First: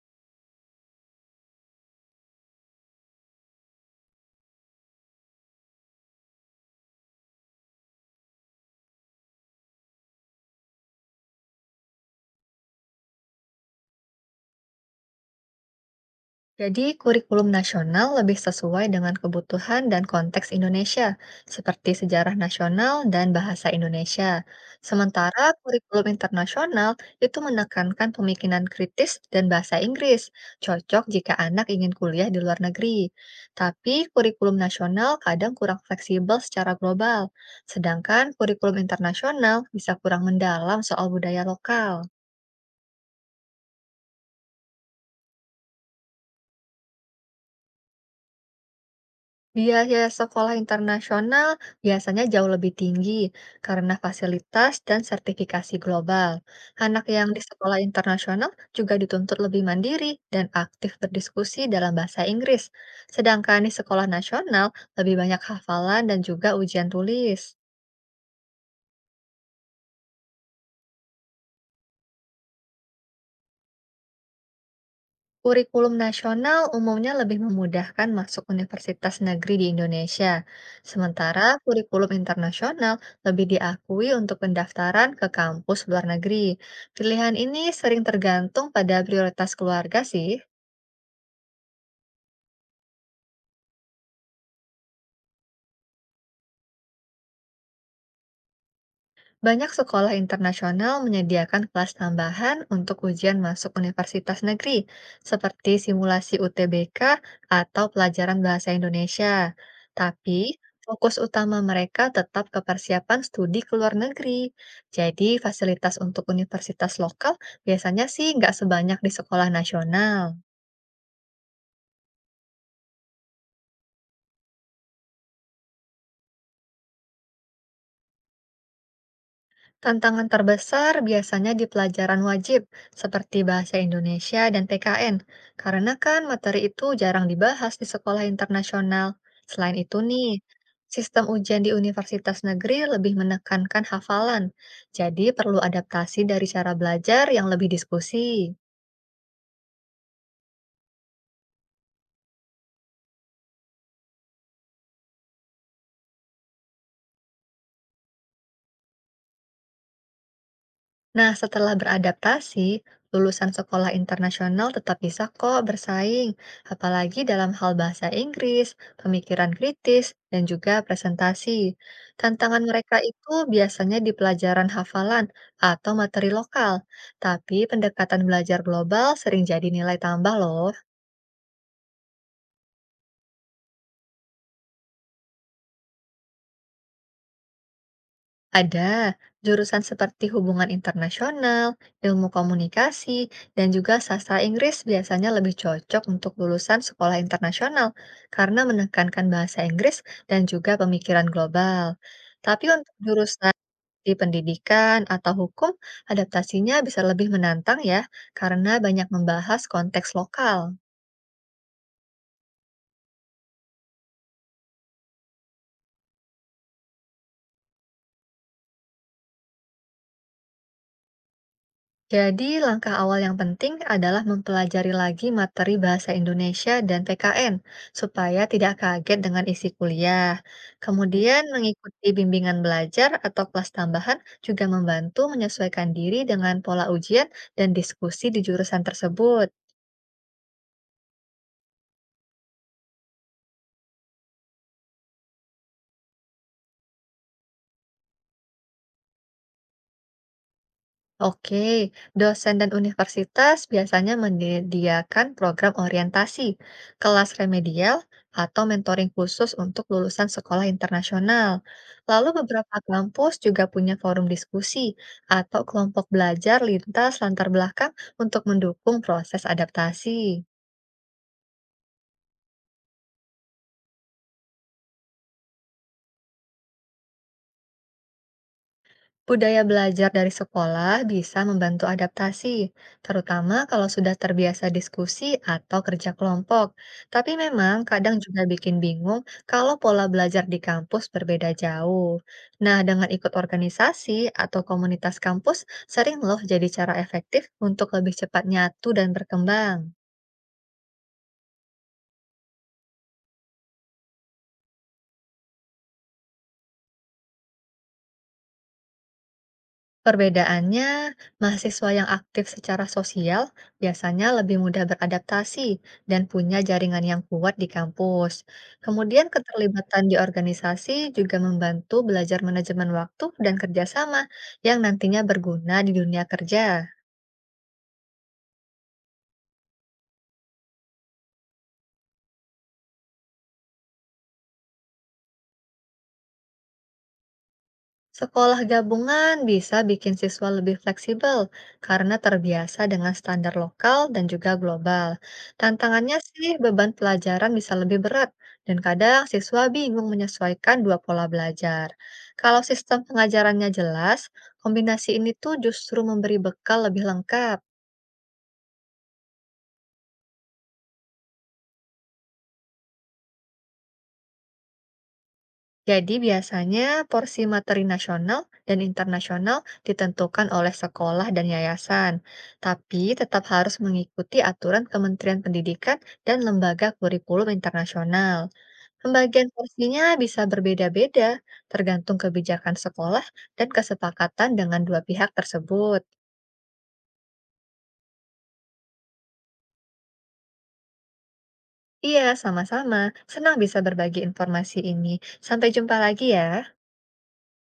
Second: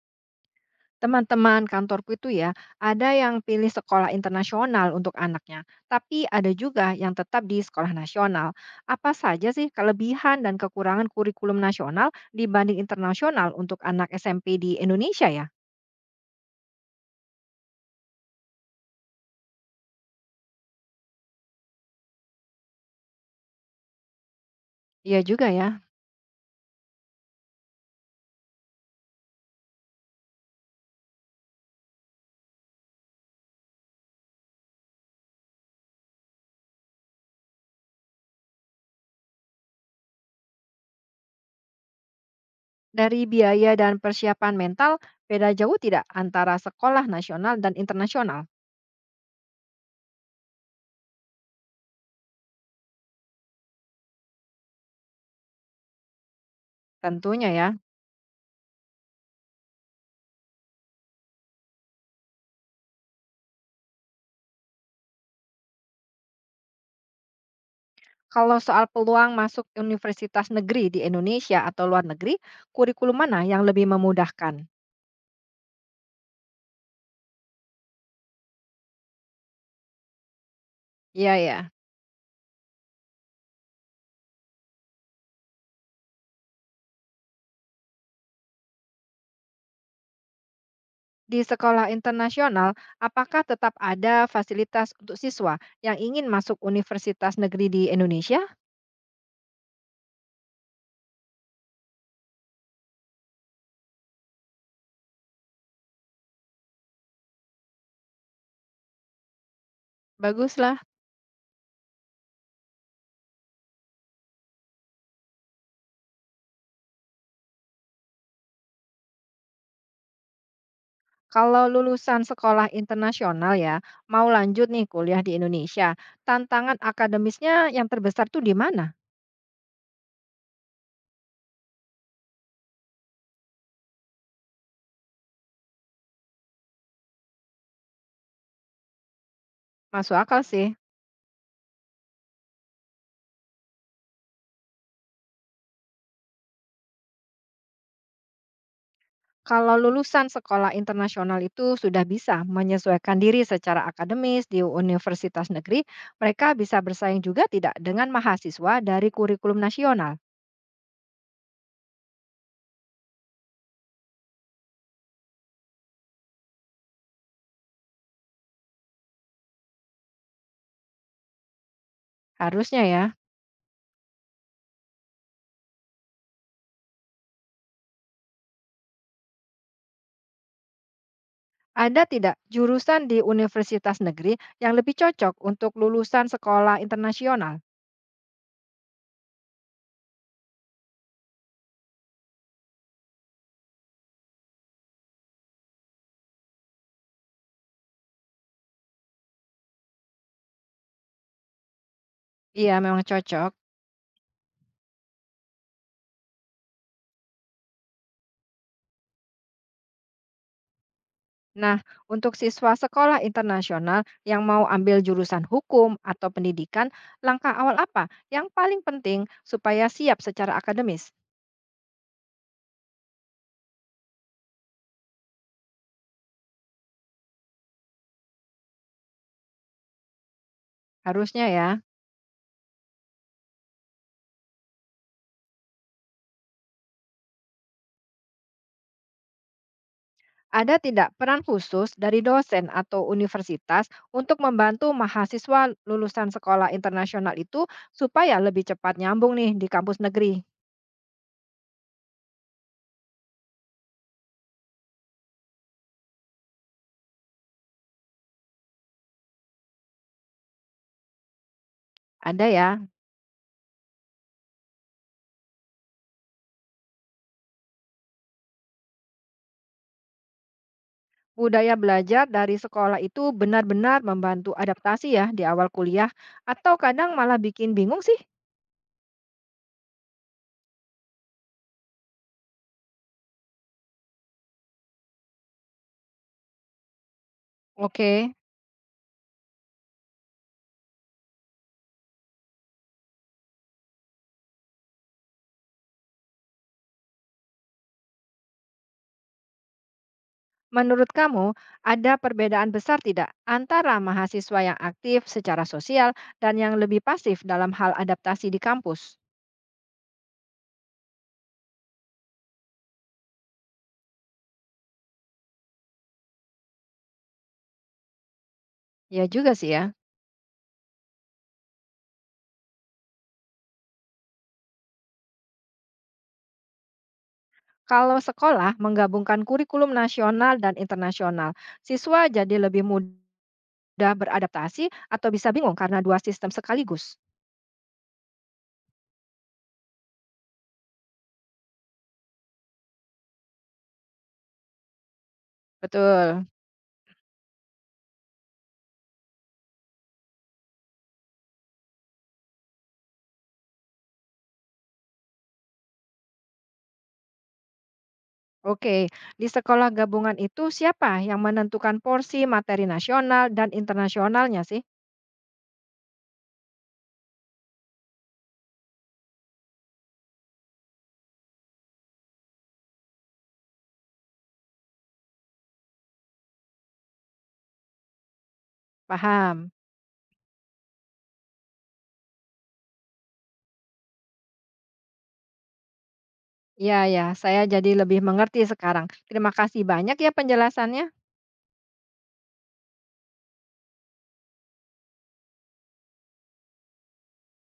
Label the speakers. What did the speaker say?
Speaker 1: Teman-teman kantorku itu ya, ada yang pilih sekolah internasional untuk anaknya, tapi ada juga yang tetap di sekolah nasional. Apa saja sih kelebihan dan kekurangan kurikulum nasional dibanding internasional untuk anak SMP di Indonesia ya?
Speaker 2: Jadi, kurikulum nasional lebih sesuai dengan kebutuhan dan konteks Indonesia, seperti sejarah nasional dan bahasa Indonesia.
Speaker 1: Iya
Speaker 2: Sementara
Speaker 1: juga ya.
Speaker 2: kurikulum internasional itu menekankan pemikiran kritis dan bahasa Inggris, cocok jika anak ingin kuliah di luar negeri. Tapi, kurikulum nasional kadang kurang fleksibel secara global, sedangkan kurikulum internasional bisa kurang mendalam soal budaya lokal.
Speaker 1: Dari biaya dan persiapan mental, beda jauh tidak antara sekolah nasional dan internasional?
Speaker 2: Biaya sekolah internasional biasanya jauh lebih tinggi karena fasilitas dan sertifikasi global. Anak yang di
Speaker 1: Tentunya ya.
Speaker 2: sekolah internasional juga dituntut lebih mandiri dan aktif berdiskusi dalam bahasa Inggris, sedangkan di sekolah nasional lebih banyak hafalan dan juga ujian tulis.
Speaker 1: Kalau soal peluang masuk universitas negeri di Indonesia atau luar negeri, kurikulum mana yang lebih memudahkan?
Speaker 2: Kurikulum nasional umumnya lebih memudahkan masuk universitas negeri di Indonesia,
Speaker 1: Iya
Speaker 2: sementara
Speaker 1: ya.
Speaker 2: kurikulum internasional lebih diakui untuk pendaftaran ke kampus luar negeri. Pilihan ini sering tergantung pada prioritas keluarga sih.
Speaker 1: Di sekolah internasional, apakah tetap ada fasilitas untuk siswa yang ingin masuk universitas negeri di Indonesia?
Speaker 2: Banyak sekolah internasional menyediakan kelas tambahan untuk ujian masuk universitas negeri, seperti simulasi UTBK atau pelajaran bahasa Indonesia. Tapi,
Speaker 1: Baguslah.
Speaker 2: fokus utama mereka tetap ke persiapan studi ke luar negeri. Jadi, fasilitas untuk universitas lokal biasanya sih nggak sebanyak di sekolah nasional.
Speaker 1: Kalau lulusan sekolah internasional ya, mau lanjut nih kuliah di Indonesia, tantangan akademisnya yang terbesar tuh di mana?
Speaker 2: Tantangan terbesar biasanya di pelajaran wajib, seperti bahasa Indonesia dan PKN, karena kan materi itu jarang dibahas di sekolah internasional. Selain itu
Speaker 1: Masuk
Speaker 2: nih,
Speaker 1: akal sih.
Speaker 2: sistem ujian di universitas negeri lebih menekankan hafalan, jadi perlu adaptasi dari cara belajar yang lebih diskusi.
Speaker 1: Kalau lulusan sekolah internasional itu sudah bisa menyesuaikan diri secara akademis di universitas negeri, mereka bisa bersaing juga tidak dengan mahasiswa dari kurikulum nasional?
Speaker 2: Nah, setelah beradaptasi, lulusan sekolah internasional tetap bisa kok bersaing, apalagi dalam hal bahasa Inggris, pemikiran kritis, dan juga presentasi. Tantangan
Speaker 1: Harusnya
Speaker 2: mereka
Speaker 1: ya.
Speaker 2: itu biasanya di pelajaran hafalan atau materi lokal, tapi pendekatan belajar global sering jadi nilai tambah loh.
Speaker 1: Ada tidak jurusan di universitas negeri yang lebih cocok untuk lulusan sekolah internasional?
Speaker 2: Ada jurusan seperti hubungan internasional, ilmu komunikasi, dan juga sastra Inggris biasanya lebih cocok untuk lulusan sekolah internasional karena menekankan bahasa Inggris dan juga pemikiran global. Tapi
Speaker 1: Iya,
Speaker 2: untuk
Speaker 1: memang cocok.
Speaker 2: jurusan di pendidikan atau hukum, adaptasinya bisa lebih menantang ya, karena banyak membahas konteks lokal.
Speaker 1: Nah, untuk siswa sekolah internasional yang mau ambil jurusan hukum atau pendidikan, langkah awal apa yang paling penting supaya siap secara akademis?
Speaker 2: Jadi, langkah awal yang penting adalah mempelajari lagi materi bahasa Indonesia dan PKN, supaya tidak kaget dengan isi kuliah. Kemudian,
Speaker 1: Harusnya ya.
Speaker 2: mengikuti bimbingan belajar atau kelas tambahan juga membantu menyesuaikan diri dengan pola ujian dan diskusi di jurusan tersebut.
Speaker 1: Ada tidak peran khusus dari dosen atau universitas untuk membantu mahasiswa lulusan sekolah internasional itu supaya lebih cepat nyambung nih di kampus negeri?
Speaker 2: Oke, dosen dan universitas biasanya menyediakan program orientasi, kelas remedial, atau mentoring khusus untuk lulusan sekolah internasional. Lalu
Speaker 1: Ada
Speaker 2: beberapa
Speaker 1: ya.
Speaker 2: kampus juga punya forum diskusi atau kelompok belajar lintas latar belakang untuk mendukung proses adaptasi.
Speaker 1: Budaya belajar dari sekolah itu benar-benar membantu adaptasi ya di awal kuliah, atau kadang malah bikin bingung sih.
Speaker 2: Budaya belajar dari sekolah bisa membantu adaptasi, terutama kalau sudah terbiasa diskusi atau kerja kelompok. Tapi memang kadang
Speaker 1: Oke,
Speaker 2: juga bikin bingung kalau pola belajar di kampus berbeda jauh. Nah, dengan ikut organisasi atau komunitas kampus, sering loh jadi cara efektif untuk lebih cepat nyatu dan berkembang.
Speaker 1: menurut kamu, ada perbedaan besar tidak antara mahasiswa yang aktif secara sosial dan yang lebih pasif dalam hal adaptasi di kampus?
Speaker 2: Perbedaannya, mahasiswa yang aktif secara sosial biasanya lebih mudah beradaptasi dan punya jaringan yang kuat di kampus.
Speaker 1: Ya
Speaker 2: Kemudian
Speaker 1: juga sih ya.
Speaker 2: keterlibatan di organisasi juga membantu belajar manajemen waktu dan kerjasama yang nantinya berguna di dunia kerja.
Speaker 1: Kalau sekolah menggabungkan kurikulum nasional dan internasional, siswa jadi lebih mudah beradaptasi atau bisa bingung karena dua sistem sekaligus.
Speaker 2: Sekolah gabungan bisa bikin siswa lebih fleksibel karena terbiasa dengan standar lokal dan juga global. Tantangannya
Speaker 1: Betul.
Speaker 2: sih beban pelajaran bisa lebih berat dan kadang siswa bingung menyesuaikan dua pola belajar. Kalau sistem pengajarannya jelas, kombinasi ini tuh justru memberi bekal lebih lengkap.
Speaker 1: Oke, di sekolah gabungan itu siapa yang menentukan porsi materi nasional dan internasionalnya sih?
Speaker 2: Jadi biasanya porsi materi nasional dan internasional ditentukan oleh sekolah dan yayasan, tapi tetap harus mengikuti aturan Kementerian Pendidikan dan lembaga kurikulum internasional. Pembagian
Speaker 1: Paham.
Speaker 2: porsinya bisa berbeda-beda, tergantung kebijakan sekolah dan kesepakatan dengan dua pihak tersebut.
Speaker 1: Ya, ya, saya jadi lebih mengerti sekarang. Terima kasih banyak ya penjelasannya.
Speaker 2: Iya, sama-sama. Senang bisa berbagi informasi ini. Sampai jumpa lagi ya.